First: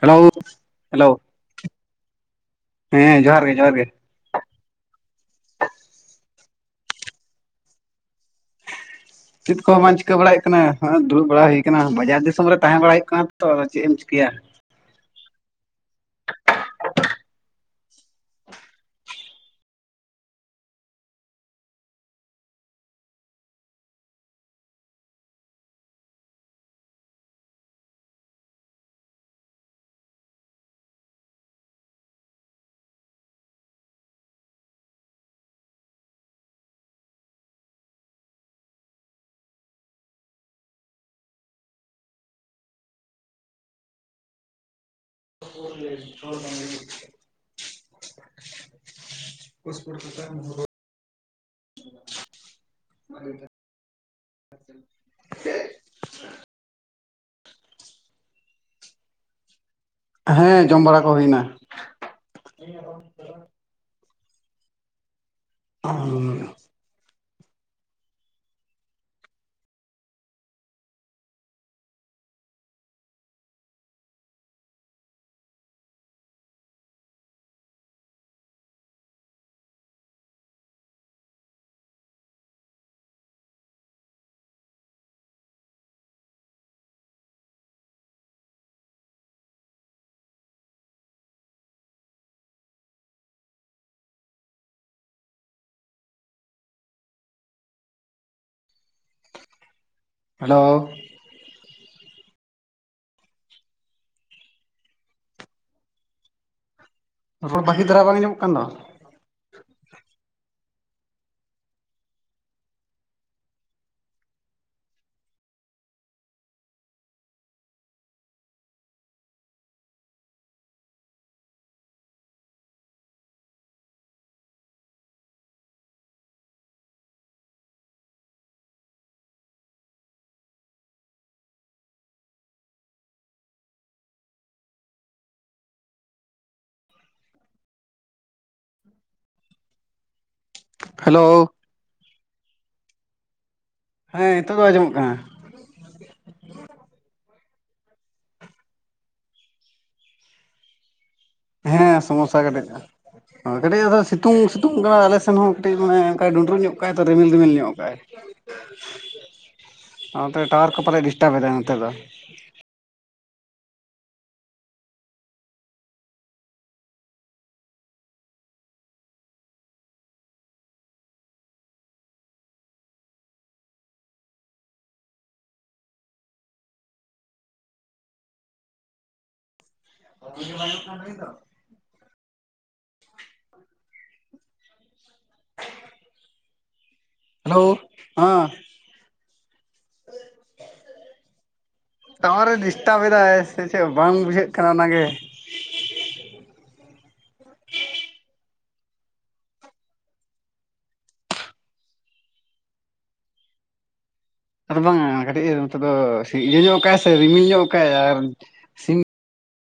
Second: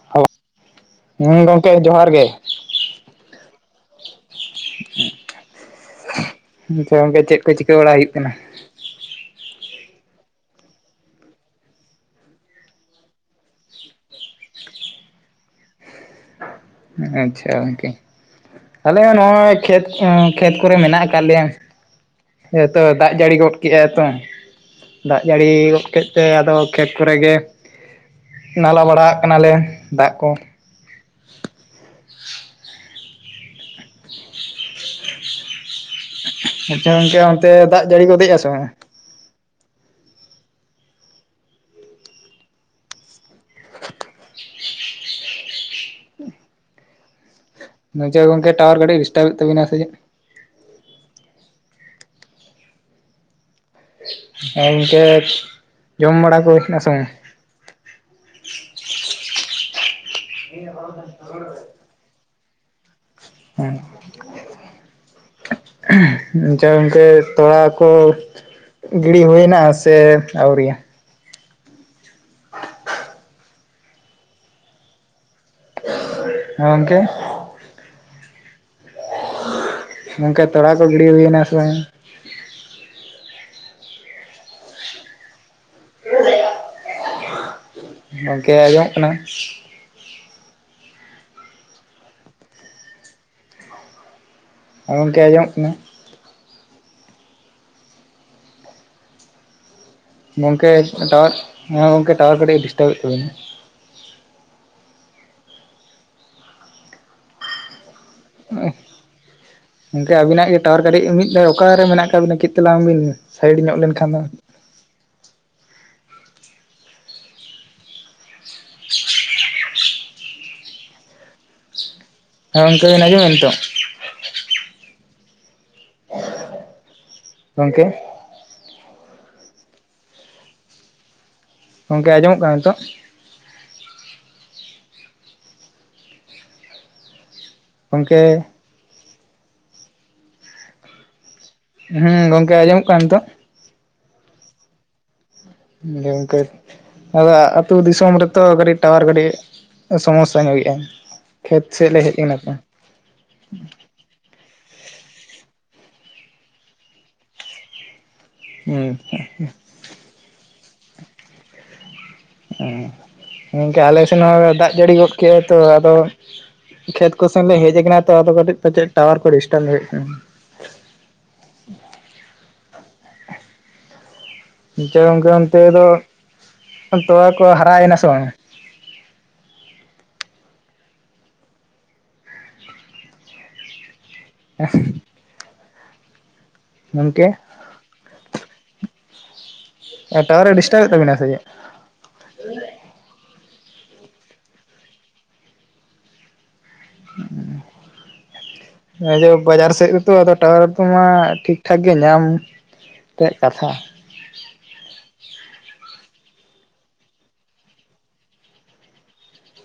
Hello hello ᱦᱮᱸ ᱜᱚᱝᱠᱮ ᱡᱚᱦᱟᱨ ᱜᱮ ᱦᱮᱸ ᱡᱚᱦᱟᱨ ᱜᱮ ᱡᱚᱦᱟᱨ ᱜᱮ᱾ ᱟᱪᱪᱷᱟ ᱜᱚᱝᱠᱮ ᱪᱮᱫ ᱠᱚ ᱪᱤᱠᱟᱹ ᱵᱟᱲᱟ ᱦᱩᱭᱩᱜ ᱠᱟᱱᱟ᱾ ᱪᱮᱫ ᱠᱚᱦᱚᱸ ᱵᱟᱝ ᱪᱤᱠᱟᱹ ᱵᱟᱲᱟ ᱦᱩᱭᱩᱜ ᱠᱟᱱᱟ ᱫᱩᱲᱩᱵᱲᱟ ᱦᱩᱭ ᱠᱟᱱᱟ ᱵᱟᱡᱟᱨ ᱫᱤᱥᱚᱢ ᱨᱮ ᱛᱟᱦᱮᱸ ᱵᱟᱲᱟ ᱦᱩᱭᱩᱜ ᱠᱟᱱᱟ ᱛᱚ ᱟᱫᱚ ᱪᱮᱫ ᱮᱢ ᱪᱤᱠᱟᱹᱭᱟ᱾ ᱟᱪᱪᱷᱟ ᱜᱳᱝᱠᱮ ᱟᱞᱮ ᱦᱚᱸ ᱱᱚᱜᱼᱚᱭ ᱠᱷᱮᱛ ᱠᱷᱮᱛ ᱠᱚᱨᱮ ᱢᱮᱱᱟᱜ ᱠᱟᱫ ᱞᱮᱭᱟ᱾ ᱦᱮᱸᱛᱚ ᱫᱟᱜ ᱡᱟᱹᱲᱤ ᱜᱚᱫ ᱠᱮᱫᱟᱭ ᱛᱚ ᱫᱟᱜ ᱡᱟᱹᱲᱤ ᱜᱚᱫ ᱠᱮᱫ ᱛᱮ ᱟᱫᱚ ᱠᱷᱮᱛ ᱠᱚᱨᱮ ᱜᱮ ᱱᱟᱞᱟ ᱵᱟᱲᱟᱜ ᱠᱟᱱᱟᱞᱮ ᱫᱟᱜ ᱠᱚ᱾ [inaudible] [inaudible] ᱟᱪᱪᱷᱟ ᱜᱚᱝᱠᱮ ᱚᱱᱛᱮ ᱫᱟᱜ ᱡᱟᱹᱲᱤ ᱜᱚᱫᱮᱜ ᱟᱭ ᱥᱮ ᱵᱟᱝ? [unintelligible] ᱵᱟᱝᱪᱚ ᱜᱚᱝᱠᱮ ᱴᱟᱣᱟᱨ ᱠᱟ. ᱴᱤᱡ ᱰᱤᱥᱴᱟᱵᱮᱛ ᱛᱟᱵᱤᱱᱟ ᱥᱮᱪᱮᱫ [inaudible] ᱦᱮᱸ ᱤᱱᱠᱟᱹ ᱡᱚᱢ ᱵᱟᱲᱟ ᱠᱚ ᱦᱳᱭᱱᱟ ᱥᱮ ᱵᱟᱝ? ᱦᱮᱸ ᱡᱚᱢ ᱵᱟᱲᱟ ᱠᱚ ᱦᱩᱭ ᱮᱱᱟ᱾ ᱟᱪᱪᱷᱟ ᱜᱚᱝᱠᱮ ᱛᱚᱲᱟ ᱠᱚ ᱜᱤᱰᱤ ᱦᱩᱭᱱᱟ ᱥᱮ ᱟᱹᱣᱨᱤ ᱭᱟ? ᱦᱮ ᱜᱚᱝᱠᱮ ᱢᱮᱱᱠᱷᱟᱡ ᱛᱚᱲᱟ ᱠᱚ ᱜᱤᱲᱤ ᱦᱩᱭᱮᱱᱟ ᱥᱮ ᱵᱟᱝ? ᱜᱚᱝᱠᱮ ᱟᱸᱡᱚᱢ ᱚᱜ ᱠᱟᱱᱟ᱾ ᱜᱚᱝᱠᱮ ᱟᱸᱡᱚᱢᱚᱜ ᱠᱟᱱᱟ᱾ ᱦᱮᱞᱳ ᱜᱚᱝᱠᱮ ᱴᱟᱣᱟᱨ ᱦᱮᱸ ᱜᱚᱝᱠᱮ ᱴᱟᱣᱟᱨ ᱠᱟᱹᱴᱤᱡ ᱰᱤᱥᱴᱟᱵᱮᱫ ᱛᱟᱵᱤᱱᱟ᱾ ᱨᱚᱲ ᱵᱟᱹᱜᱤ ᱫᱷᱟᱨᱟ ᱵᱟᱝ ᱧᱟᱢᱚᱜ ᱠᱟᱱ ᱫᱚ᱾ ᱜᱚᱝᱠᱮ ᱟᱵᱤᱱᱟᱜ ᱜᱮ ᱴᱟᱣᱟᱨ ᱠᱟᱹᱴᱤᱡ ᱢᱤᱫ ᱫᱷᱟᱣ ᱚᱠᱟᱨᱮ ᱢᱮᱱᱟᱜ ᱠᱟᱜ ᱵᱤᱱᱟ ᱪᱮᱫ ᱛᱮᱞᱟᱝ ᱵᱤᱱ ᱥᱟᱭᱤᱰ ᱧᱚᱜ ᱞᱮᱱᱠᱷᱟᱱ ᱫᱚ ᱦᱮᱸ ᱜᱚᱝᱠᱮ ᱵᱮᱱ ᱟᱸᱡᱚ ᱢᱮᱫ ᱱᱤᱛᱚᱜ᱾ ᱜᱚᱢᱠᱮ ᱜᱚᱝᱠᱮ ᱟᱸᱡᱚᱢ ᱚᱜ ᱠᱟᱱᱟ ᱱᱤᱛᱚᱜ ᱜᱚᱢᱠᱮ ᱦᱮᱞᱳ ᱦᱮᱸ ᱜᱚᱝᱠᱮ ᱟᱸᱡᱚᱢᱚᱜ ᱠᱟᱱᱟ ᱱᱤᱛᱚᱜ ᱦᱮᱸ ᱱᱤᱛᱚᱜ ᱫᱚ ᱟᱸᱡᱚᱢᱚᱜ ᱠᱟᱱᱟ ᱜᱚᱝᱠᱮ ᱟᱫᱚ ᱟᱛᱳ ᱫᱤᱥᱚᱢ ᱨᱮᱛᱚ ᱠᱟᱴᱤᱡ ᱴᱟᱣᱟᱨ ᱜᱟᱹᱰᱤ ᱥᱚᱢᱚᱥᱥᱟ ᱧᱚᱜᱮᱫᱼᱟ᱾ ᱠᱷᱮᱛ ᱥᱮᱫ ᱞᱮ ᱦᱮᱡ ᱠᱟᱱᱟ ᱛᱚ ᱦᱚᱭ ᱠᱟᱹᱴᱤᱡ ᱟᱫᱚ ᱥᱤᱛᱩᱝ ᱥᱤᱛᱩᱝ ᱠᱟᱱᱟ ᱟᱞᱮ ᱥᱮᱱ ᱦᱚᱸ ᱠᱟᱹᱴᱤᱡ ᱢᱟᱱᱮᱠᱟᱭ ᱰᱩᱸᱰᱨᱩᱜ ᱧᱚᱜ ᱠᱟᱭ ᱛᱚ ᱨᱤᱢᱤᱞ ᱫᱤᱢᱤᱞ ᱧᱚᱜ ᱠᱟᱜᱟᱭ ᱦᱩᱸ ᱚ ᱴᱟᱣᱟᱨ ᱠᱚ ᱯᱟᱞᱮ ᱰᱤᱥᱴᱵᱽ ᱮᱫᱟ ᱱᱚᱛᱮ ᱫᱚ ᱦᱮᱸ ᱜᱚᱢᱠᱮ ᱟᱞᱮ ᱥᱮᱱ ᱦᱚᱸ ᱫᱟᱜ ᱡᱟᱹᱲᱤ ᱜᱚᱫ ᱠᱮᱜᱼᱟ ᱛᱚ ᱟᱫᱚ ᱠᱷᱮᱛ ᱠᱚᱥᱮᱱ ᱞᱮ ᱦᱮᱡ ᱟᱠᱟᱱᱟ ᱛᱚ ᱟᱫᱚ ᱠᱟᱹᱴᱤᱡ ᱯᱟᱪᱮᱫ ᱴᱟᱣᱟᱨ ᱠᱚ ᱰᱤᱥᱴᱟᱨ ᱦᱩᱭᱩᱜ ᱠᱟᱱᱟ᱾ [unintelligible] ᱜᱚᱝᱠᱮ ᱚᱱᱛᱮ ᱫᱚ ᱛᱚᱣᱟ ᱠᱚ ᱦᱟᱨᱟᱭᱮᱱᱟ ᱥᱮ ᱵᱟᱝ? [inaudible] ᱮ ᱜᱚᱢᱠᱮ ᱦᱮᱞᱳ ᱦᱮᱸ᱾ ᱴᱟᱣᱟᱨᱮ ᱰᱤᱥᱴᱟᱨᱮᱫ ᱛᱟᱵᱮᱱᱟ ᱥᱮ ᱪᱮᱫ? ᱴᱟᱣᱟᱨᱮ ᱰᱤᱥᱴᱟᱵᱽ ᱮᱫᱟᱭ ᱥᱮ ᱪᱮᱫ ᱵᱟᱝ ᱵᱩᱡᱷᱟᱹᱜ ᱠᱟᱱᱟ ᱚᱱᱟᱜᱮ᱾ ᱦᱮᱸ [inaudible] ᱦᱮᱸ ᱡᱮ ᱵᱟᱡᱟᱨ ᱥᱮᱫ ᱨᱮᱛᱚ ᱟᱫᱚ ᱴᱟᱣᱟᱨ ᱠᱚᱢᱟ ᱴᱷᱤᱠ ᱴᱷᱟᱠ ᱜᱮ ᱧᱟᱢᱼᱼ ᱛᱮᱜ ᱠᱟᱛᱷᱟ᱾ ᱟᱫᱚ ᱵᱟᱝᱟ ᱠᱟᱹᱴᱤᱡ ᱱᱚᱜ ᱫᱚ ᱤᱭᱟᱹ ᱧᱚᱜ ᱠᱟᱜᱟᱭ ᱥᱮ ᱨᱤᱢᱤᱞ ᱧᱚᱜ ᱠᱟᱜᱟᱭ ᱟᱨ ᱥᱤᱼᱼ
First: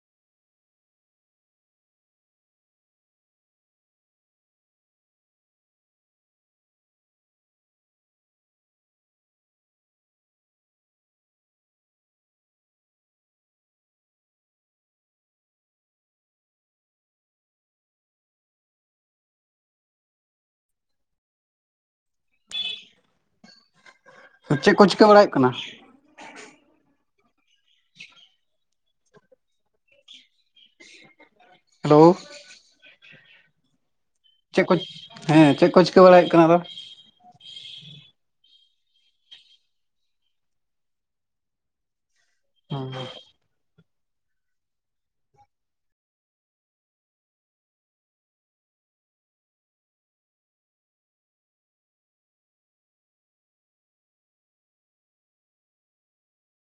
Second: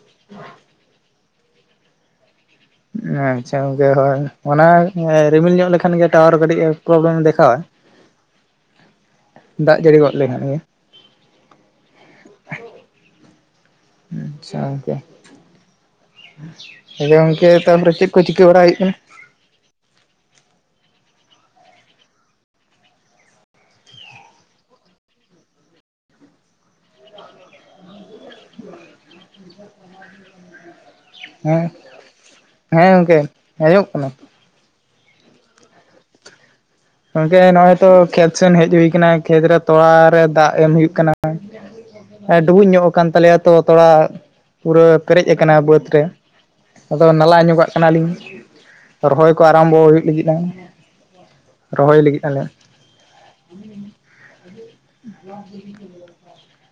[unintelligible] ᱟᱪᱪᱷᱟ ᱜᱚᱝᱠᱮ ᱦᱳᱭ ᱚᱱᱟ ᱨᱤᱢᱤᱞ ᱧᱚᱜ ᱞᱮᱠᱷᱟᱱ ᱜᱮ ᱴᱟᱣᱟᱨ ᱠᱟᱹᱴᱤᱡ ᱯᱨᱚᱵᱞᱮᱢ ᱫᱮᱠᱷᱟᱣᱟ᱾ ᱫᱟᱜ ᱡᱟᱹᱲᱤ ᱜᱚᱫ ᱞᱮᱠᱷᱟᱱ ᱜᱮ᱾ ᱟᱪᱪᱷᱟ ᱜᱚᱝᱠᱮ᱾ ᱟᱫᱚ ᱜᱚᱝᱠᱮ ᱛᱟᱨᱯᱚᱨᱮ ᱪᱮᱫ ᱠᱚ ᱪᱤᱠᱟᱹ ᱵᱟᱲᱟ ᱦᱩᱭᱩᱜ ᱠᱟᱱᱟ? ᱪᱮᱫ ᱠᱚ ᱪᱤᱠᱟᱹ ᱵᱟᱲᱟᱭ ᱦᱩᱭᱩᱜ ᱠᱟᱱᱟ, [inaudible] ᱦᱮᱸ ᱦᱮᱞᱳ᱾ ᱦᱮᱸ ᱜᱚᱝᱠᱮ ᱟᱸᱡᱚᱢᱚᱜ ᱠᱟᱱᱟ? ᱪᱮᱫ ᱠᱚ ᱦᱮᱸ ᱪᱮᱫ ᱠᱚ ᱪᱤᱠᱟᱹ ᱵᱟᱲᱟᱭ ᱦᱩᱭᱩᱜ ᱠᱟᱱᱟ ᱟᱫᱚ᱾ ᱜᱚᱝᱠᱮ ᱱᱚᱜᱚᱭ ᱛᱚ ᱠᱷᱮᱛ ᱥᱮᱱ ᱦᱮᱡ ᱦᱩᱭ ᱟᱠᱟᱱᱟ ᱠᱷᱮᱛ ᱨᱮ ᱛᱚᱲᱟᱨᱮ ᱫᱟᱜ ᱮᱢᱳᱭ ᱠᱟᱱᱟ᱾ ᱰᱩᱵᱩᱡ ᱧᱚᱜ ᱟᱠᱟᱱ ᱛᱟᱞᱮᱭᱟ ᱛᱚ ᱛᱚᱲᱟᱼᱼ ᱯᱩᱨᱟᱹ ᱯᱮᱨᱮᱡ ᱟᱠᱟᱱᱟ ᱵᱟᱹᱫᱽ ᱨᱮ ᱟᱫᱚ ᱱᱟᱞᱟ ᱧᱚᱜᱟᱜ ᱠᱟᱱᱟᱞᱤᱧ᱾ ᱨᱚᱦᱚᱭ ᱠᱚ ᱟᱨᱟᱢᱵᱚ ᱦᱩᱭᱩᱜ ᱞᱟᱹᱜᱤᱫᱼᱟ᱾ ᱨᱚᱦᱚᱭ ᱞᱟᱹᱜᱤᱫ ᱟᱞᱮ᱾ ᱟᱮ [inaudible] ᱦ [inaudible] [unintelligible]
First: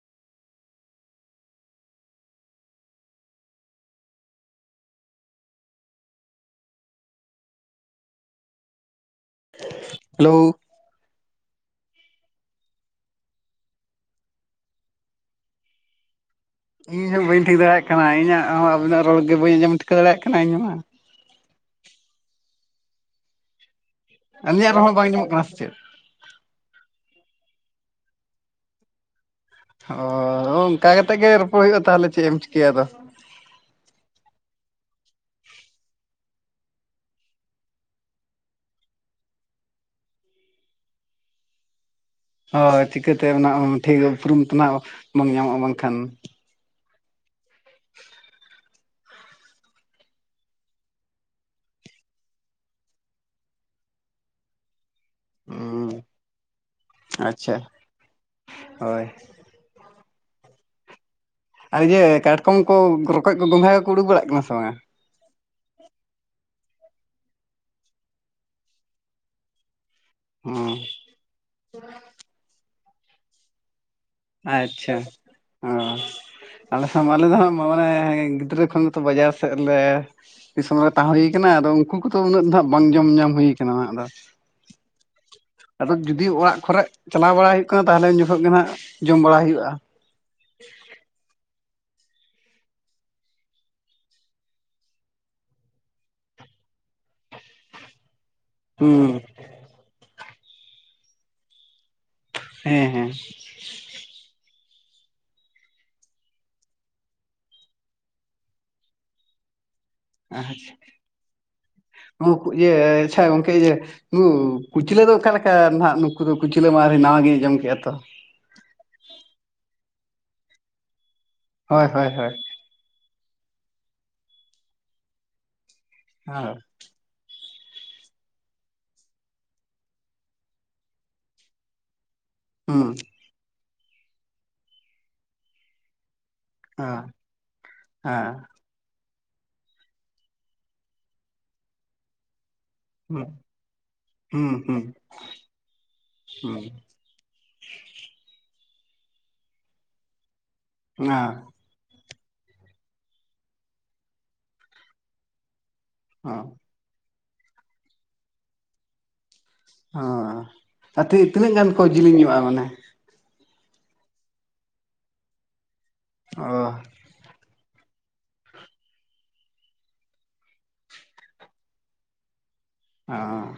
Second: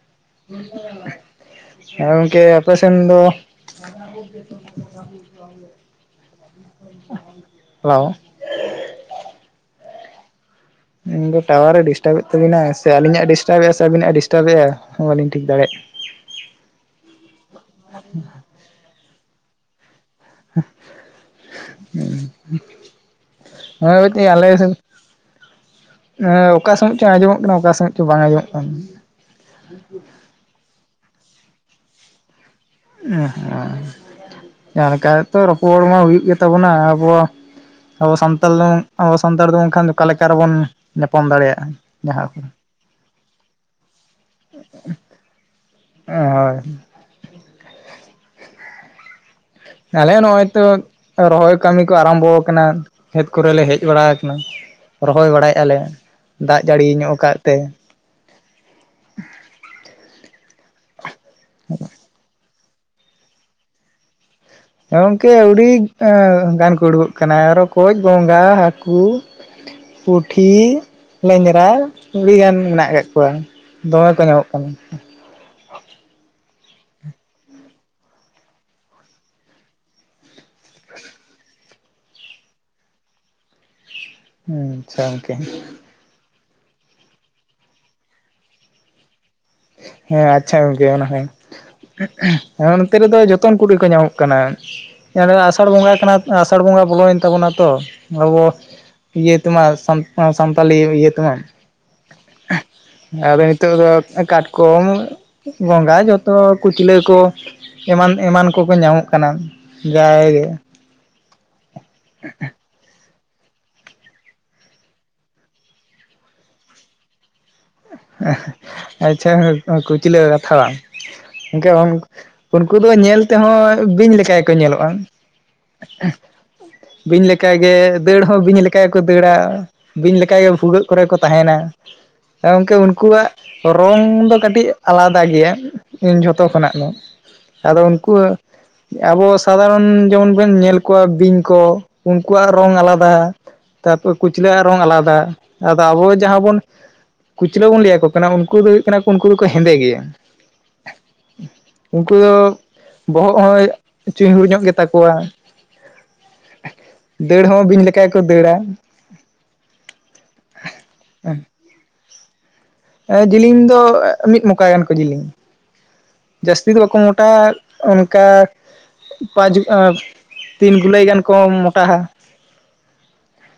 ᱟᱨ ᱜᱚᱢᱠᱮ ᱟᱯᱮᱥᱮᱱ ᱫᱚ, [unintelligible] [unintelligible] ᱦᱮᱞᱳ᱾ ᱦᱮᱞᱳ, ᱩᱱᱫᱚ ᱴᱟᱣᱟᱨᱮ ᱰᱤᱥᱴᱟᱵᱮᱫ ᱛᱟᱹᱵᱤᱱᱟ ᱥᱮ ᱟᱹᱞᱤᱧᱟᱜ ᱰᱤᱥᱴᱟᱵᱮᱫᱼᱟ ᱥᱮ ᱟᱵᱤᱱᱟᱜ ᱰᱤᱥᱴᱟᱵ ᱮᱜᱼᱟ ᱵᱟᱹᱞᱤᱧ ᱴᱷᱤᱠ ᱫᱟᱲᱮᱭᱟᱜᱼᱟᱼᱼ ᱤᱧᱦᱚᱸ ᱵᱟᱹᱧ ᱴᱷᱤᱠ ᱫᱟᱲᱮᱭᱟᱜ ᱠᱟᱱᱟ ᱤᱧᱟᱹᱜ ᱦᱚᱸ ᱟᱵᱤᱱᱟᱜ ᱨᱚᱲ ᱜᱮ ᱵᱟᱹᱧ ᱟᱸᱡᱚᱢ ᱴᱷᱤᱠᱟᱹ ᱫᱟᱲᱮᱭᱟᱜ ᱠᱟᱱᱟ ᱤᱧ ᱢᱟ᱾ ᱦ ᱦ ᱵ ᱛ ᱟᱞᱮ [inaudible] ᱮᱸ ᱟᱹᱞᱤᱧᱟᱜ ᱨᱚᱲ ᱦᱚᱸ ᱵᱟᱝ ᱟᱸᱡᱚᱢᱚᱜ ᱠᱟᱱᱟ ᱥᱮ ᱪᱮᱫ? ᱚᱠᱟ ᱥᱚᱢᱚᱭ ᱪᱚᱝ ᱟᱸᱡᱚᱢᱚᱜ ᱠᱟᱱᱟ ᱚᱠᱟ ᱥᱚᱢᱚᱭ ᱪᱚᱝ ᱵᱟᱝ ᱟᱸᱡᱚᱢᱚᱜ ᱠᱟᱱᱟ᱾ ᱚ ᱚᱱᱠᱟ ᱠᱟᱛᱮᱫ ᱜᱮ ᱨᱚᱯᱚᱲ ᱦᱩᱭᱩᱜᱼᱟ ᱛᱟᱦᱚᱞᱮ ᱪᱮᱫ ᱮᱢ ᱪᱤᱠᱟᱹᱭᱟ ᱟᱫᱚ᱾ ᱦᱸ ᱡᱟᱦᱟᱸ ᱞᱮᱠᱟᱛᱚ ᱨᱚᱯᱚᱲ ᱢᱟ ᱦᱩᱭᱩᱜ ᱜᱮᱛᱟᱵᱚᱱᱟ ᱟᱵᱚᱣᱟᱜᱼᱼ ᱟᱵᱚ ᱥᱟᱱᱛᱟᱞ ᱫᱚ ᱟᱵᱚ ᱥᱟᱱᱛᱟᱲ ᱫᱚ ᱵᱟᱝᱠᱷᱟᱱ ᱚᱠᱟ ᱞᱮᱠᱟ ᱨᱮᱵᱚᱱ ᱧᱟᱯᱟᱢ ᱫᱟᱲᱮᱭᱟᱜᱼᱟ ᱡᱟᱦᱟᱸ ᱠᱚᱼᱼ ᱦᱳᱭ ᱪᱤᱠᱟᱹᱛᱮ ᱚᱱᱟ ᱴᱷᱤᱠ ᱩᱯᱨᱩᱢ ᱛᱮ ᱱᱟᱜ ᱵᱟᱝ ᱧᱟᱢᱚᱜᱼᱟ ᱵᱟᱝᱠᱷᱟᱱ᱾ ᱦᱳᱭ [unintelligible] ᱛᱟᱦᱚᱞᱮ ᱱᱚᱜᱼᱚᱭ ᱛᱚᱼᱼ ᱨᱚᱦᱚᱭ ᱠᱟᱹᱢᱤ ᱠᱚ ᱟᱨᱟᱢᱵᱚ ᱟᱠᱟᱱᱟ ᱠᱷᱮᱛ ᱠᱚᱨᱮᱞᱮ ᱦᱮᱡ ᱵᱟᱲᱟ ᱟᱠᱟᱱᱟ᱾ ᱨᱚᱦᱚᱭ ᱵᱟᱲᱟᱭᱮᱼᱟᱞᱮ ᱦᱩᱸ ᱫᱟᱜ ᱡᱟᱹᱲᱤ ᱧᱚᱜ ᱟᱠᱟᱫ ᱛᱮ᱾ ᱟᱪᱪᱷᱟ ᱦᱳᱭ᱾ ᱟᱨ ᱤᱭᱟᱹ ᱠᱟᱴᱠᱚᱢ ᱠᱚ ᱨᱚᱠᱚᱡ ᱠᱚ ᱜᱚᱸᱜᱷᱟ ᱠᱚᱠᱚ ᱩᱰᱩᱠ ᱵᱟᱲᱟᱜ ᱠᱟᱱᱟ ᱥᱮ ᱵᱟᱝᱟ? ᱜᱚᱝᱠᱮ ᱟᱹᱰᱤ ᱜᱟᱱ ᱠᱚ ᱩᱰᱩᱠᱚᱜ ᱠᱟᱱᱟ ᱨᱚᱠᱚᱡ ᱜᱚᱝᱜᱟ ᱦᱟᱹᱠᱩ᱾ ᱯᱩᱴᱷᱤ ᱦᱩᱸ ᱞᱮᱸᱧᱨᱟ ᱟᱹᱰᱤᱜᱟᱱ ᱢᱮᱱᱟᱜ ᱠᱟᱜ ᱠᱚᱣᱟ᱾ ᱫᱚᱢᱮ, ᱠᱚ ᱧᱟᱢᱚᱜ ᱠᱟᱱᱟ ᱟᱪᱪᱷᱟ᱾ ᱚ [unintelligible] ᱟᱞᱮ, ᱟᱞᱮ ᱫᱚ ᱢᱟᱱᱮ ᱜᱤᱫᱽᱨᱟᱹ ᱠᱷᱚᱱ ᱜᱮᱛᱚ ᱵᱟᱡᱟᱨ ᱥᱮᱫ ᱞᱮ ᱫᱤᱥᱚᱢ ᱨᱮ ᱛᱟᱦᱮᱸ ᱦᱩᱭ ᱠᱟᱱᱟ ᱟᱫᱚ ᱩᱱᱠᱩ ᱠᱚᱫᱚ ᱩᱱᱟᱹᱜ ᱫᱚ ᱵᱟᱝ ᱡᱚᱢ ᱧᱟᱢ ᱦᱩᱭ ᱠᱟᱱᱟ ᱟᱫᱚ, ᱦᱩᱸ ᱟᱪᱪᱷᱟ ᱜᱚᱢᱠᱮ, ᱟᱫᱚ ᱡᱩᱫᱤ ᱚᱲᱟᱜ ᱠᱚᱨᱮᱜ ᱪᱟᱞᱟᱣ ᱵᱟᱲᱟ ᱦᱩᱭᱩᱜ ᱠᱟᱱᱟ ᱛᱟᱦᱚᱞᱮ ᱩᱱ ᱡᱚᱠᱷᱚᱡ ᱜᱮ ᱱᱟᱜ ᱡᱚᱢ ᱵᱟᱲᱟ ᱦᱩᱭᱩᱜᱼᱟ᱾ ᱦᱮᱸ ᱟᱪᱪᱷᱟ ᱜᱚᱝᱠᱮ [unintelligible] ᱱᱚᱱᱚᱛᱮ ᱨᱮᱫᱚ ᱡᱚᱛᱚᱱ ᱠᱩᱲᱤ ᱠᱚ ᱧᱟᱢᱚᱜ ᱠᱟᱱᱟ᱾ ᱦᱮᱸ ᱟᱥᱟᱲ ᱵᱚᱸᱜᱟ ᱠᱟᱱᱟ, ᱟᱥᱟᱲ ᱵᱚᱸᱜᱟ ᱵᱚᱞᱚᱭᱮᱱ ᱛᱟᱵᱚᱱᱟ ᱛᱚ ᱟᱵᱚ ᱦᱩᱸ ᱤᱭᱟᱹ ᱛᱟᱢᱟ, ᱥᱟᱱᱛᱟᱞᱤ ᱤᱭᱟᱹ ᱦᱮᱸ ᱦᱮᱸ ᱛᱮᱢᱟ᱾ᱟᱫᱚ, ᱱᱤᱛᱚᱜ ᱫᱚ ᱠᱟᱴᱠᱚᱢ ᱜᱚᱸᱜᱟ ᱡᱚᱛᱚ ᱠᱩᱪᱞᱟᱹ ᱠᱚ᱾ ᱮᱢᱟᱱ ᱮᱢᱟᱱ ᱠᱚᱠᱚ ᱧᱟᱢᱚᱜ ᱠᱟᱱᱟ ᱡᱟᱭᱜᱮ, ᱟᱪᱪᱷᱟ ᱤᱭᱟᱹ ᱟᱪᱪᱷᱟ ᱜᱚᱝᱠᱮ ᱤᱭᱟ. ᱱᱩ ᱠᱩᱪᱞᱟᱹ ᱫᱚ ᱚᱠᱟ ᱞᱮᱠᱟ ᱱᱟᱜ ᱱᱩᱠᱩ ᱫᱚ ᱠᱩᱪᱞᱟᱹ ᱢᱟ ᱱᱟᱣᱟ ᱜᱤᱧ ᱟᱸᱡᱚᱢ ᱠᱮᱜᱼᱟ ᱛᱚ᱾ ᱟᱪᱪᱷᱟ, ᱠᱩᱪᱞᱟᱹ ᱠᱟᱛᱷᱟ ᱵᱟᱝ? ᱦᱳᱭ ᱦᱳᱭ ᱦᱳᱭ [unintelligible] ᱩᱱᱠᱩ ᱫᱚ ᱧᱮᱞ ᱛᱮᱦᱚᱸ ᱵᱤᱧ ᱞᱮᱠᱟ ᱜᱮᱠᱚ ᱧᱮᱞᱚᱜᱼᱟ᱾ ᱵᱤᱧᱞᱮᱠᱟ ᱜᱮ, ᱫᱟᱹᱲ ᱦᱚᱸ ᱵᱤᱧ ᱞᱮᱠᱟ ᱜᱮᱠᱚ ᱫᱟᱹᱲ-ᱟ᱾ ᱵᱤᱧ ᱞᱮᱠᱟᱜᱮ ᱵᱷᱩᱜᱟᱹᱜ ᱠᱚᱨᱮ ᱠᱚ ᱛᱟᱦᱮᱱᱟ᱾ ᱜᱚᱝᱠᱮ ᱦᱩᱸ ᱦᱩᱸ ᱩᱱᱠᱩᱣᱟᱜ ᱨᱚᱝ ᱫᱚ ᱠᱟᱹᱴᱤᱡ ᱟᱞᱟᱫᱟ ᱜᱮᱭᱟ᱾ ᱤᱧ ᱡᱷᱚᱛᱚ ᱠᱷᱚᱱᱟᱜ ᱜᱮ, ᱦᱮᱸ ᱟᱫᱚ ᱩᱱᱠᱩ, ᱦᱮᱸ ᱟᱵᱚ ᱥᱟᱫᱷᱟᱨᱚᱱ ᱡᱮᱢᱚᱱ ᱵᱚᱱ ᱧᱮᱞ ᱠᱚᱣᱟ ᱵᱤᱧ ᱠᱚ ᱩᱱᱠᱩᱣᱟᱜ ᱨᱚᱝ ᱟᱞᱟᱫᱟ᱾ ᱦᱩᱸ ᱛᱟᱯᱚᱨ ᱦᱩᱸ ᱠᱩᱪᱞᱟᱹᱣᱟᱜ ᱨᱚᱝ ᱦᱩᱸ ᱟᱞᱟᱫᱟ ᱟᱫᱚ ᱟᱵᱚ ᱡᱟᱦᱟᱸ ᱵᱚᱱ, ᱦᱩᱸ ᱠᱩᱪᱞᱟᱹ ᱵᱚᱱ ᱞᱟᱹᱭᱟᱠᱚ ᱠᱟᱱᱟ ᱩᱱᱠᱩ ᱫᱚ ᱦᱩᱭᱩᱜ ᱠᱟᱱᱟ ᱠᱚ ᱩᱱᱠᱩ ᱫᱚᱠᱚ ᱦᱮᱸᱫᱮ ᱜᱮᱭᱟ᱾ [inaudible] ᱩᱱᱠᱩ ᱫᱚ ᱵᱚᱦᱚᱜ ᱦᱚᱸ ᱪᱩᱦᱩᱲ ᱧᱚᱜ ᱜᱮᱛᱟ ᱠᱚᱣᱟ᱾ ᱚ, ᱫᱟᱹᱲ ᱦᱚᱸ ᱵᱤᱧ ᱞᱮᱠᱟ ᱜᱮ ᱠᱚ ᱫᱟᱹᱲᱟ᱾ ᱚ, ᱟᱛᱤᱜ ᱛᱤᱱᱟᱹᱜ ᱜᱟᱱ ᱠᱚ ᱡᱤᱞᱤᱧ ᱧᱚᱜᱼᱟ ᱢᱟᱱᱮ, ᱡᱤᱞᱤᱧ ᱫᱚ ᱢᱤᱫ ᱢᱚᱠᱟ ᱜᱟᱱ ᱠᱚ ᱡᱤᱞᱤᱧᱟ ᱚ ᱡᱟᱹᱥᱛᱤ ᱫᱚ ᱵᱟᱠᱚ ᱢᱚᱴᱟᱣᱟ᱾ ᱚᱱᱠᱟ ᱯᱟᱸᱪ ᱛᱤᱱ ᱜᱩᱞᱟᱹᱭ ᱜᱟᱱ ᱠᱚ ᱢᱚᱴᱟᱣᱟ᱾ ᱚᱸ,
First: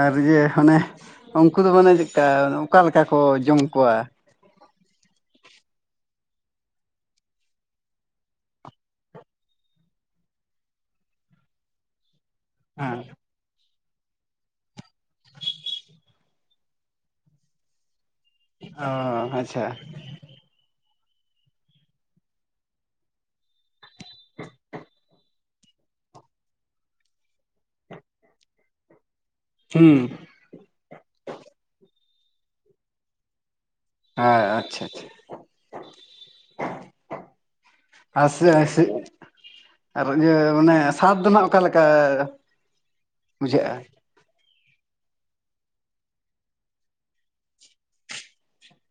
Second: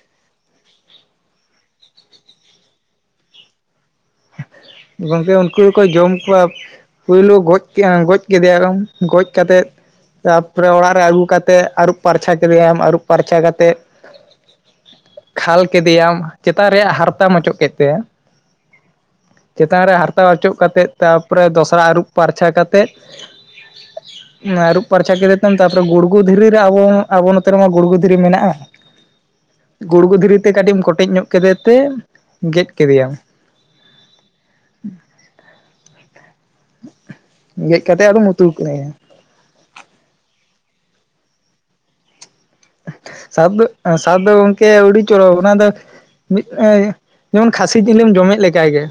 ᱟᱨ ᱤᱭᱟᱹ ᱦᱚᱱᱮ, ᱩᱱᱠᱩ ᱫᱚ ᱢᱟᱱᱮ ᱪᱮᱜᱠᱟ ᱚᱠᱟᱞᱮᱠᱟ ᱠᱚ ᱡᱚᱢ ᱠᱚᱣᱟ᱾ ᱜᱚᱝᱠᱮ ᱩᱱᱠᱩ ᱫᱚᱠᱚ ᱡᱚᱢ ᱠᱚᱣᱟ᱾ ᱯᱳᱭᱞᱳ ᱜᱚᱡ ᱜᱚᱡ ᱠᱮᱫᱮ ᱭᱟᱞᱚᱢ ᱜᱚᱡ ᱠᱟᱛᱮᱫ, ᱛᱟᱯᱚᱨᱮ ᱚᱲᱟᱜ ᱨᱮ ᱟᱹᱜᱩ ᱠᱟᱛᱮᱫ ᱟᱹᱨᱩᱵ ᱯᱟᱨᱪᱷᱟ ᱠᱮᱫᱮᱭᱟᱢ ᱦᱮᱸ ᱟᱹᱨᱩᱵ ᱯᱟᱨᱪᱟ ᱠᱟᱛᱮᱜ ᱠᱷᱟᱞ ᱠᱮᱫᱮᱭᱟᱢ᱾ ᱪᱮᱛᱟᱱ ᱨᱮᱭᱟᱜ ᱦᱟᱨᱛᱟᱢ ᱚᱪᱚᱜ ᱠᱮᱫ ᱛᱟᱭᱟ᱾ ᱚ, ᱟᱪᱪᱷᱟ ᱪᱮᱛᱟᱱ ᱨᱮ ᱦᱟᱨᱛᱟ ᱚᱪᱚᱜ ᱠᱟᱛᱮᱫ ᱛᱟᱯᱚᱨᱮ ᱫᱚᱥᱨᱟ ᱟᱹᱨᱩᱵ ᱯᱟᱨᱪᱷᱟ ᱠᱟᱛᱮᱫ᱾ ᱟᱹᱨᱩᱵ ᱯᱟᱨᱪᱟ ᱠᱮᱫᱮ ᱛᱮᱢ ᱛᱟᱨᱯᱚᱨᱮ ᱜᱩᱲᱜᱩ ᱫᱷᱤᱨᱤ ᱨᱮ ᱟᱵᱚ ᱟᱵᱚ ᱱᱚᱛᱮ ᱨᱮᱢᱟ ᱜᱩᱲᱜᱩ ᱫᱷᱤᱨᱤ ᱢᱮᱱᱟᱜᱼᱟ᱾ ᱦᱩᱸ ᱜᱩᱲᱜᱩ ᱫᱷᱤᱨᱤᱛᱮ ᱠᱟᱹᱴᱤᱡ ᱮᱢ ᱠᱚᱴᱮᱡ ᱧᱚᱜ ᱠᱮᱫᱮ ᱛᱮ ᱜᱮᱫ ᱠᱮᱫᱮᱭᱟᱢ᱾ [inaudible] ᱪᱷᱟ ᱪᱷᱟ, ᱜᱮᱫ ᱠᱟᱛᱮᱫ ᱟᱫᱚᱢ ᱟᱥᱮ ᱩᱛᱩ ᱟᱥᱤ ᱠᱮᱫᱮᱭᱟ ᱟᱨ ᱤᱭᱟᱹ ᱚᱱᱮ ᱥᱟᱵ ᱫᱚ ᱱᱷᱟᱸᱜ ᱚᱠᱟ ᱞᱮᱠᱟ, ᱮᱦ ᱥᱟᱵ ᱫᱚ [unintelligible] ᱯᱟᱹᱦᱤᱞ ᱫᱚ ᱜᱚᱝᱠᱮ ᱩᱰᱤ ᱪᱚᱨᱚᱠ ᱚᱱᱟ ᱫᱚᱻ ᱢᱤᱫ ᱮᱻᱤᱭᱟᱹ ᱡᱮᱢᱚᱱ ᱠᱷᱟᱹᱥᱤ ᱡᱤᱞ ᱮᱢ ᱡᱚᱢᱮᱫ ᱞᱮᱠᱟ ᱜᱮ,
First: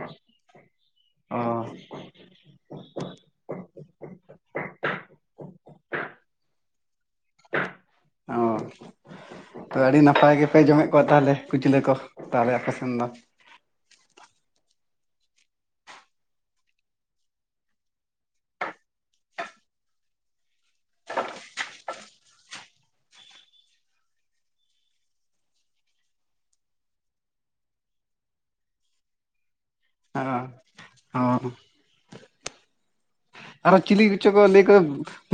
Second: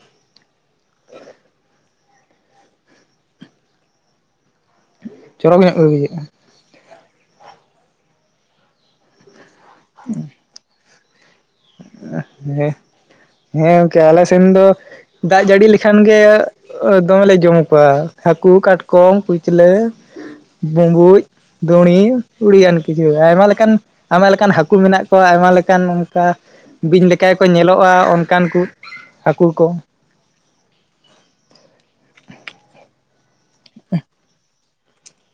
[unintelligible] ᱚ [unintelligible] [unintelligible] ᱪᱚᱨᱚᱠ ᱧᱚᱜ ᱜᱮ ᱵᱩᱡᱷᱟᱹᱜᱼᱟ᱾ [unintelligible] ᱚ ᱛᱚ ᱟᱹᱰᱤ ᱱᱟᱯᱟᱭ ᱜᱮ, ᱯᱮ ᱡᱚᱢᱮᱫ ᱠᱚᱣᱟ ᱛᱟᱦᱮᱞᱮ ᱠᱩᱪᱞᱟᱹ ᱠᱚ ᱛᱟᱦᱮᱞᱮ ᱵᱩᱡᱷᱟᱹᱜᱼᱟ ᱟᱯᱮ ᱥᱮᱱ ᱫᱚ᱾ ᱦᱮᱸ ᱜᱚᱝᱠᱮ ᱟᱞᱮᱥᱮᱱ ᱨᱤᱱ ᱫᱚ ᱫᱟᱜ ᱡᱟᱹᱲᱤ ᱞᱮᱠᱷᱟᱱ ᱜᱮ ᱫᱚᱢᱮ ᱞᱮ ᱡᱚᱢ ᱠᱚᱣᱟ, ᱦᱟᱹᱠᱩ ᱠᱟᱴᱠᱚᱢ ᱠᱩᱪᱞᱟᱹ ᱵᱩᱸᱵᱩᱡ, ᱫᱚᱬᱤ, ᱩᱲᱤᱭᱟᱱ ᱠᱤᱪᱷᱩ ᱟᱭᱢᱟ ᱞᱮᱠᱟᱱ, ᱟᱭᱢᱟ ᱞᱮᱠᱟᱱ ᱦᱟᱹᱠᱩ ᱢᱮᱱᱟᱜ ᱠᱚᱣᱟ ᱟᱭᱢᱟ ᱞᱮᱠᱟᱱ ᱚᱱᱠᱟ ᱵᱤᱧ ᱞᱮᱠᱟ ᱜᱮᱠᱚ ᱧᱮᱞᱚᱜᱼᱟ ᱚᱱᱠᱟᱱ ᱠᱩ ᱦᱟᱹᱠᱩ ᱠᱚ, ᱟᱸ ᱦᱚᱸ [unintelligible] ᱟᱨᱚ ᱪᱤᱞᱤ ᱠᱚᱪᱚ ᱠᱚ ᱞᱟᱹᱭ ᱦᱮᱸ,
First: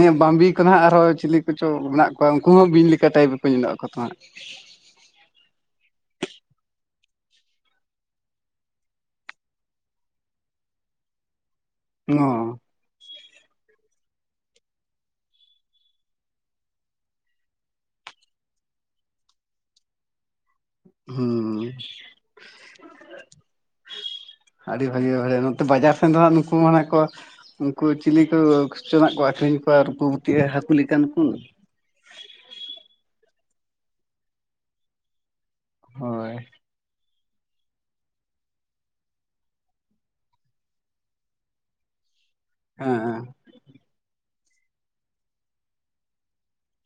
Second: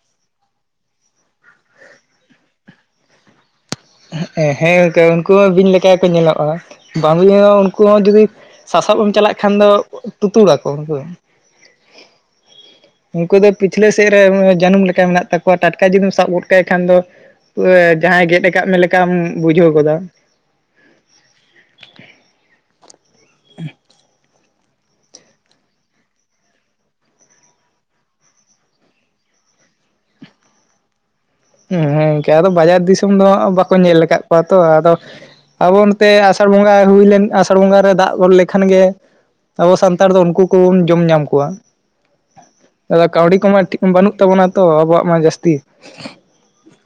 ᱦᱮᱸ ᱵᱟᱹᱢᱵᱤ ᱠᱚ ᱱᱷᱟᱸᱜ ᱟᱨᱦᱚᱸ ᱪᱤᱞᱤ ᱠᱚᱪᱚ ᱢᱮᱱᱟᱜ ᱠᱚᱣᱟ ᱩᱸᱠᱩ ᱦᱚᱸ ᱵᱤᱧ ᱞᱮᱠᱟ ᱴᱟᱹᱭᱤᱯ ᱮ ᱦᱮᱸ ᱜᱚᱝᱠᱮ ᱩᱱᱠᱩ ᱦᱚᱸ ᱵᱤᱧ ᱞᱮᱠᱟ ᱜᱮᱠᱚ ᱧᱮᱞᱚᱜᱼᱟ, ᱵᱟᱹᱢᱵᱤ ᱦᱚᱸ ᱩᱱᱠᱩ ᱦᱚᱸ ᱡᱩᱫᱤ ᱥᱟᱥᱟᱜ ᱮᱢ ᱪᱟᱞᱟᱜ ᱠᱷᱟᱱ ᱫᱚ ᱩ ᱴᱩᱛᱩᱲᱟᱠᱚ ᱩᱱᱠᱩ ᱫᱚ᱾ ᱦᱚᱸ, ᱩᱱᱠᱩ ᱫᱚ ᱯᱤᱪᱷᱞᱟᱹ ᱥᱮᱜ ᱨᱮ ᱮᱸᱻᱢ ᱡᱟᱹᱱᱩᱢ ᱞᱮᱠᱟ ᱢᱮᱱᱟᱜ ᱛᱟᱠᱚᱣᱟ, ᱴᱟᱴᱠᱟ ᱡᱩᱫᱤᱢ ᱥᱟᱵ ᱜᱚᱫ ᱠᱟᱭ ᱠᱷᱟᱱ ᱫᱚ ᱮᱸ ᱡᱟᱦᱟᱸᱭ ᱜᱮᱫ ᱟᱠᱟᱫ ᱢᱮ ᱞᱮᱠᱟᱢ ᱵᱩᱡᱷᱟᱹᱣ ᱜᱚᱫᱟ᱾ ᱦᱩᱸ [unintelligible] ᱟᱹᱰᱤ ᱵᱷᱟᱹᱜᱤ ᱵᱷᱟᱜᱮ ᱱᱚᱛᱮ ᱵᱟᱡᱟᱨ ᱥᱮᱱ ᱫᱚ ᱦᱟᱸᱜ ᱱᱩᱠᱩ ᱢᱟᱱᱷᱟᱜ ᱠᱚ ᱩᱱᱠᱩ ᱪᱤᱞᱤ ᱠᱚᱻ ᱠᱷᱚᱪᱚ ᱱᱷᱟᱸᱜ ᱠᱚ ᱟᱹᱠᱷᱨᱤᱧ ᱠᱚᱣᱟ ᱨᱩᱯᱩ ᱵᱩᱛᱤᱭᱟᱹ ᱦᱟᱹᱠᱩ ᱞᱮᱠᱟᱱ ᱠᱩᱸ, ᱦᱮᱸ ᱦᱮᱸ ᱜᱚᱝᱠᱮ, ᱟᱫᱚ ᱵᱟᱡᱟᱨ ᱫᱤᱥᱚᱢ ᱫᱚ ᱦᱟᱸᱜ ᱵᱟᱠᱚ ᱧᱮᱞ ᱟᱠᱟᱫ ᱠᱚᱣᱟ ᱛᱚ ᱟᱫᱚ ᱟᱵᱚ ᱱᱚᱛᱮ ᱦᱳᱭ ᱟᱥᱟᱲ ᱵᱚᱸᱜᱟ ᱦᱩᱭ ᱞᱮᱱ ᱟᱥ- ᱛᱟᱲ ᱵᱚᱸᱜᱟ ᱨᱮ ᱫᱟᱜ ᱜᱚᱫ ᱞᱮᱠᱷᱟᱱ ᱜᱮ ᱟᱵᱚ ᱥᱟᱱᱛᱟᱲ ᱫᱚ ᱩᱱᱠᱩ ᱠᱚᱵᱩᱱ ᱡᱚᱢ ᱧᱟᱢ ᱠᱚᱣᱟ, ᱮ ᱦᱮᱸ ᱠᱟᱹᱣᱰᱤ ᱠᱚᱢᱟ ᱴᱷᱤᱠ ᱵᱟᱹᱱᱩᱜ ᱛᱟᱵᱚᱱᱟ ᱛᱚ ᱟᱵᱚᱣᱟᱜ ᱢᱟ ᱡᱟᱹᱥᱛᱤ᱾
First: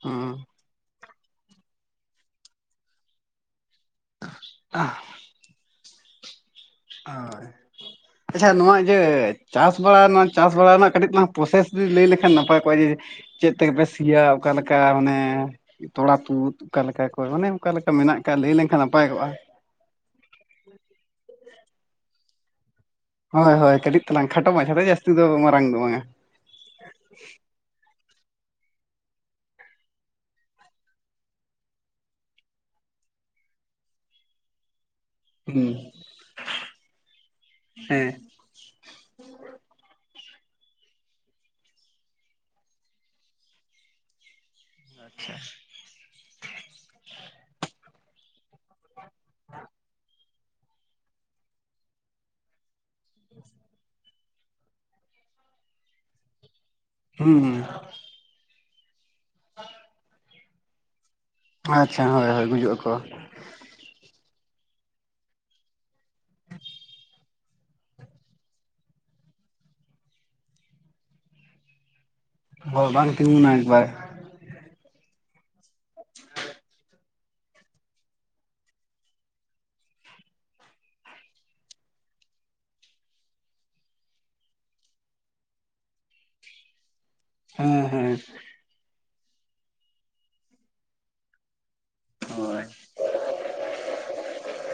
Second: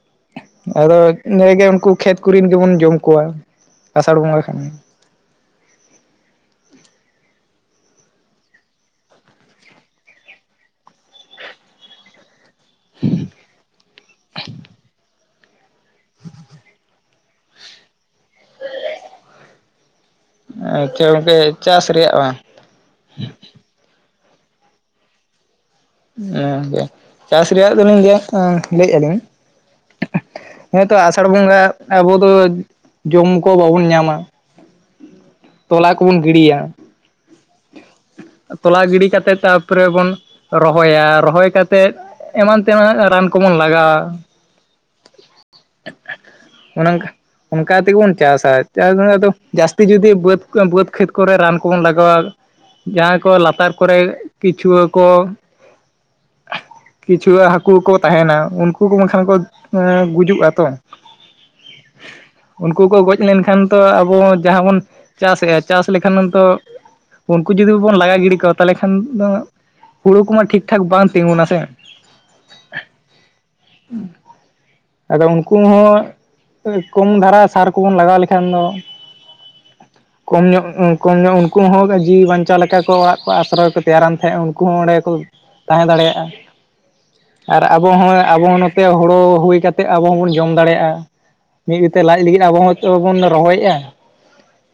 ᱦᱩᱸ, ᱟᱫᱚ ᱱᱟᱹᱭ ᱜᱮ ᱩᱱᱠᱩ ᱠᱷᱮᱛ ᱠᱚᱨᱤᱱ ᱜᱮᱵᱚᱱ ᱡᱚᱢ ᱠᱚᱣᱟ ᱟᱥᱟᱲ ᱵᱚᱸᱜᱟ ᱠᱷᱟᱱ ᱜᱮ᱾ ᱳᱭ, ᱟᱪᱪᱷᱟ ᱱᱚᱣᱟ ᱤᱭᱟᱹ ᱪᱟᱥ ᱵᱟᱲᱟ ᱱᱚᱣᱟ ᱪᱟᱥ ᱵᱟᱲᱟ ᱨᱮᱱᱟᱜ ᱠᱟᱹᱴᱤᱡ ᱛᱟᱞᱟᱝ ᱯᱚᱨᱚᱥᱮᱥ ᱛᱮᱫ ᱞᱟᱹᱭ ᱞᱮᱠᱷᱟᱱ ᱱᱟᱯᱟᱭ ᱚᱠᱚᱭ ᱪᱮᱫ ᱛᱮᱜᱮ ᱯᱮ ᱥᱤᱭᱟ ᱚᱠᱟ ᱞᱮᱠᱟ ᱢᱟᱱᱮ ᱛᱚᱲᱟ ᱛᱩᱫ ᱚᱠᱟ ᱞᱮᱠᱟ ᱚᱭ ᱚᱱᱮ ᱚᱸᱠᱟ ᱞᱮᱠᱟ ᱢᱮᱱᱟᱜ ᱠᱟᱜ ᱞᱟᱹᱭ ᱞᱮᱱᱠᱷᱟᱱ ᱱᱟᱯᱟᱭᱚᱜᱼᱟ? ᱟᱪᱪᱷᱟ ᱜᱚᱝᱠᱮ ᱪᱟᱥ ᱨᱮᱭᱟᱜ ᱵᱟᱝ? ᱦᱳᱭ ᱦᱳᱭ ᱠᱟᱹᱴᱤᱡ ᱛᱟᱞᱟᱝ ᱠᱷᱟᱴᱚ ᱢᱟᱪᱷᱟ ᱛᱮ ᱡᱟᱹᱥᱛᱤ ᱫᱚ ᱢᱟᱨᱟᱝ ᱫᱚ ᱵᱟᱝᱼᱟ, ᱮᱸ ᱜᱚᱝᱠᱮ ᱪᱟᱥ ᱨᱮᱭᱟᱜ ᱫᱚᱞᱤᱧ ᱞᱟᱹᱭᱮᱫ ᱩᱸ ᱞᱟᱹᱭ ᱮᱜᱼᱟ ᱞᱤᱧ, [unintelligible] ᱦᱮᱸᱛᱚ ᱟᱥᱟᱲ ᱵᱚᱸᱜᱟ ᱟᱵᱚ ᱫᱚ ᱡᱚᱢ ᱠᱚ ᱵᱟᱵᱚᱱ ᱧᱟᱢᱟ, ᱦᱩᱸ [unintelligible] ᱛᱚᱲᱟ ᱠᱚᱵᱚᱱ ᱜᱤᱲᱤᱭᱟ, ᱦᱮᱸ ᱛᱚᱞᱟ ᱜᱤᱰᱤ ᱠᱟᱛᱮᱫ ᱛᱟᱯᱚᱨᱮ ᱵᱚᱱ ᱨᱚᱦᱚᱭᱟ ᱨᱚᱦᱚᱭ ᱠᱟᱛᱮᱫ ᱮᱢᱟᱱ ᱛᱮᱱᱟᱜ ᱨᱟᱱ ᱠᱚᱵᱚᱱ ᱞᱟᱜᱟᱣᱟ, ᱟᱪᱪᱷᱟ, [unintelligible] ᱚᱱᱟᱸᱠ ᱚᱱᱠᱟ ᱛᱮᱜᱮ ᱵᱚᱱ ᱪᱟᱥᱼᱟ, ᱪᱟᱥ ᱨᱮᱱᱟᱜ ᱫᱚ ᱡᱟᱹᱥᱛᱤ ᱡᱩᱫᱤ ᱵᱟᱹᱫᱽ ᱠᱟᱹᱢᱵᱩᱣᱟᱹ ᱵᱟᱹᱫᱽ ᱠᱷᱮᱛ ᱠᱚᱨᱮ ᱨᱟᱱ ᱠᱚᱵᱚᱱ ᱞᱟᱜᱟᱣᱟ, ᱡᱟᱦᱟᱸᱭ ᱠᱚᱣᱟᱜ ᱞᱟᱛᱟᱨ ᱠᱚᱨᱮ ᱠᱤᱪᱩᱣᱟᱹ ᱠᱚ ᱦᱩᱸ ᱠᱤᱪᱷᱣᱟᱹ ᱦᱟᱹᱠᱩ ᱠᱚ ᱛᱟᱦᱮᱸᱱᱟ ᱩᱱᱠᱩ ᱠᱚ ᱵᱟᱝᱠᱷᱟᱱ ᱠᱚ ᱮᱸ ᱜᱩᱡᱩᱜᱼᱟ ᱛᱚ ᱾ ᱟᱪᱪᱷᱟ ᱦᱳᱭ ᱦᱳᱭ [inaudible] ᱜᱩᱡᱩᱜ ᱩᱱᱠᱩ ᱠᱚ ᱟᱠᱚ ᱜᱚᱡ ᱞᱮᱱᱠᱷᱟᱱ ᱛᱚ ᱟᱵᱚ ᱦᱚᱸ ᱡᱟᱦᱟᱸ ᱵᱚᱱ ᱪᱟᱥ ᱮᱼᱟ, ᱪᱟᱥ ᱞᱮᱠᱷᱟᱱ ᱦᱚᱸᱱ ᱛᱚ, ᱩᱱᱠᱩ ᱡᱩᱫᱤ ᱵᱟᱵᱚᱱ ᱞᱟᱜᱟ ᱜᱤᱰᱤ ᱠᱚᱣᱟ ᱛᱟᱦᱚᱞᱮ ᱠᱷᱟᱱ ᱫᱚ ᱦᱩᱲᱩ ᱠᱩᱢᱟ ᱴᱷᱤᱠ ᱴᱷᱟᱠ ᱵᱟᱝ ᱛᱤᱸᱜᱩᱱᱟ ᱥᱮ ᱦᱩᱭ ᱵᱟᱝ ᱛᱤᱜᱩᱱᱟ ᱮᱠᱵᱟᱨ᱾ ᱟᱫᱚ ᱩᱱᱠᱩ ᱦᱚᱸ ᱠᱚᱢ ᱫᱷᱟᱨᱟ ᱥᱟᱨ ᱠᱚᱵᱚᱱ ᱞᱟᱜᱟᱣ ᱞᱮᱠᱷᱟᱱ ᱫᱚ ᱠᱚᱢ ᱧᱚᱜ ᱠᱚᱢ ᱧᱚᱜ ᱩᱱᱠᱩ ᱦᱚᱸ ᱡᱤᱣᱤ ᱵᱟᱧᱪᱟᱣ ᱞᱮᱠᱟ ᱠᱚ ᱚᱲᱟᱜ ᱠᱚ ᱟᱥᱨᱚᱭ ᱠᱚ ᱛᱮᱭᱟᱨᱟᱱ ᱛᱟᱦᱮᱸᱫ ᱠᱩ ᱚᱸᱰᱮ ᱜᱮᱠᱚ ᱛᱟᱦᱮᱸ ᱫᱟᱲᱮᱭᱟᱜᱼᱟ ᱟᱨ ᱦᱮᱸ ᱟᱵᱚ ᱦᱮᱸ ᱦᱚᱸ ᱟᱵᱚ ᱱᱚᱛᱮ ᱛᱮ ᱦᱳᱲᱳ ᱦᱩᱭ ᱠᱟᱛᱮᱫ ᱟᱵᱚ ᱦᱚᱸᱵᱚᱱ ᱡᱚᱢ ᱫᱟᱲᱮᱭᱟᱜᱼᱟ ᱢᱤᱫ ᱵᱤᱛᱷᱟ ᱞᱟᱡ ᱞᱟᱹᱜᱤᱫ ᱟᱵᱚ ᱦᱚᱸ ᱵᱚᱱ ᱨᱚᱦᱚᱭᱮᱫᱼᱟ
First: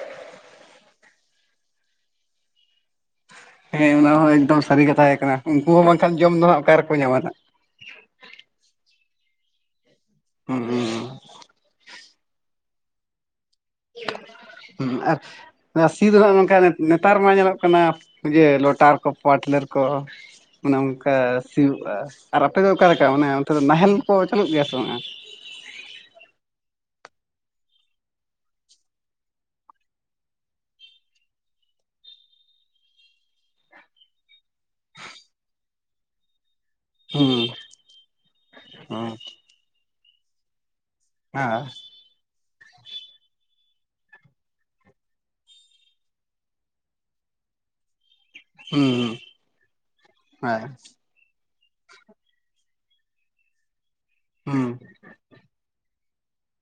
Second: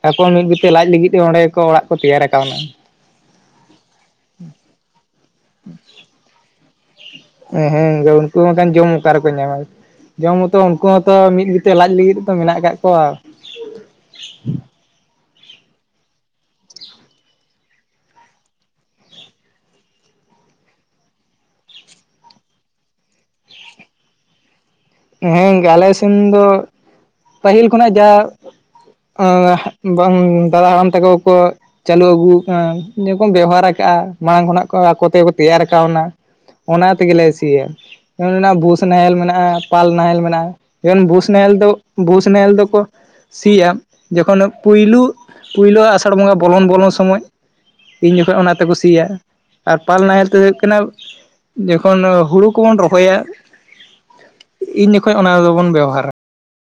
ᱮᱵᱚᱝ ᱢᱤᱫ ᱵᱩᱛᱟ. ᱞᱟᱡ ᱞᱟᱹᱜᱤᱫ ᱛᱮ ᱚᱸᱰᱮ ᱠᱚ ᱚᱲᱟᱜ ᱠᱚ ᱛᱮᱭᱟᱨ ᱠᱟᱣᱱᱟ᱾ ᱦᱮᱸ ᱚᱱᱟ ᱦᱚᱸᱚᱸ ᱮᱠᱫᱚᱢ ᱥᱟᱹᱨᱤ ᱠᱟᱛᱷᱟ ᱠᱟᱱᱟ ᱩᱱᱠᱩ ᱦᱚᱸ ᱵᱟᱝᱠᱷᱟᱱ ᱡᱚᱢ ᱫᱚ ᱦᱟᱜ ᱚᱠᱟ ᱨᱮᱠᱚ ᱧᱟᱢᱟ ᱦᱟᱜ ᱱᱟᱦᱟᱜ ᱦᱮᱸ ᱩᱱᱠᱩ ᱵᱟᱠᱷᱟᱱ ᱡᱚᱢ ᱚᱠᱟ ᱨᱮᱠᱚ ᱧᱟᱢᱟ ᱡᱚᱢ ᱢᱚᱛᱚ ᱦᱩᱸ ᱩᱱᱠᱩ ᱦᱚᱸᱛᱚ ᱢᱤᱫ ᱞᱟᱡ ᱞᱟᱹᱜᱤᱫ ᱛᱚ ᱢᱮᱱᱟᱜ ᱟᱠᱟᱫ ᱠᱚᱣᱟ᱾ ᱦᱮ ᱟᱨ ᱥᱤ ᱨᱮᱦᱚ ᱱᱚᱝᱠᱟ ᱱᱮᱛᱟᱨ ᱢᱟ ᱧᱮᱞᱚᱜ ᱠᱟᱱᱟ ᱤᱭᱟ ᱞᱚᱴᱟᱨ, ᱠᱚ ᱯᱟᱴᱞᱟᱨ, ᱠᱚ ᱚᱱᱮ ᱚᱱᱠᱟ ᱥᱤᱭᱳᱜᱼᱟ ᱟᱨ ᱟᱯᱮᱫ ᱫᱚ ᱚᱠᱟᱮ ᱞᱮᱠᱟ ᱚᱱᱮ ᱚᱱᱛᱮ ᱫᱚ ᱱᱟᱦᱮᱞ ᱠᱚ ᱪᱟᱞᱩᱜ ᱜᱮᱭᱟ ᱥᱮ ᱵᱟᱝ ᱦᱮᱸ ᱟᱞᱮ ᱥᱮᱱ ᱫᱚ ᱯᱟᱹᱦᱤᱞ ᱠᱷᱚᱱᱟᱜ ᱡᱟ ᱵᱟᱝ ᱫᱟᱫᱟ ᱦᱟᱲᱟᱢ ᱛᱟᱠᱚ ᱠᱚ ᱪᱟᱹᱞᱩ ᱟᱹᱜᱩ ᱠᱟᱱᱟ ᱡᱮᱠᱷᱚᱱ ᱵᱮᱣᱦᱟᱨ ᱟᱠᱟᱜᱼᱟ ᱢᱟᱲᱟᱝ ᱠᱷᱚᱱᱟᱜ ᱟᱠᱚ ᱛᱮᱠᱚ ᱛᱮᱭᱟᱨ ᱠᱟᱣᱱᱟ᱾ ᱚᱱᱟ ᱛᱮᱜᱮᱞᱮ ᱦᱩᱸ ᱥᱤᱭᱟ ᱵᱷᱩᱥ ᱱᱟᱦᱮᱞ ᱢᱮᱱᱟᱜᱼᱟ ᱯᱟᱞ ᱱᱟᱦᱮᱞ ᱢᱮᱱᱟᱜᱼᱟ᱾ ᱡᱮᱢᱚᱱ ᱵᱷᱩᱥ ᱦᱩᱸ ᱱᱟᱦᱮᱞ ᱦᱮᱸ ᱫᱚ ᱵᱩᱥ ᱱᱟᱦᱮᱞ ᱫᱚᱠᱚ ᱥᱤᱭᱟ ᱡᱚᱠᱷᱚᱱ ᱯᱳᱭᱞᱳ ᱯᱳᱭᱞᱳ ᱟᱥᱟᱲ ᱵᱚᱸᱜᱟ ᱵᱚᱞᱚᱱ ᱵᱚᱞᱚᱱ ᱥᱚᱢᱚᱭ ᱤᱧ ᱡᱚᱠᱷᱚᱱ ᱚᱱᱟᱛᱮ ᱠᱩ ᱦᱩᱸ ᱥᱤᱭᱟ ᱟᱨ ᱯᱟᱞ ᱱᱟᱦᱮᱞ ᱛᱮᱫᱚ ᱦᱩᱭᱩᱜ ᱦᱮᱸ ᱠᱟᱱᱟ᱾ ᱡᱚᱠᱷᱚᱱ ᱦᱩᱲᱩ ᱠᱚᱵᱚᱱ ᱨᱚᱦᱚᱭᱟ ᱦᱩᱸ ᱩᱱ ᱡᱚᱠᱷᱟᱱ ᱠᱷᱚᱱ ᱚᱱᱟ ᱨᱮᱫᱚ ᱵᱚᱱ ᱵᱮᱣᱦᱟᱨᱟ,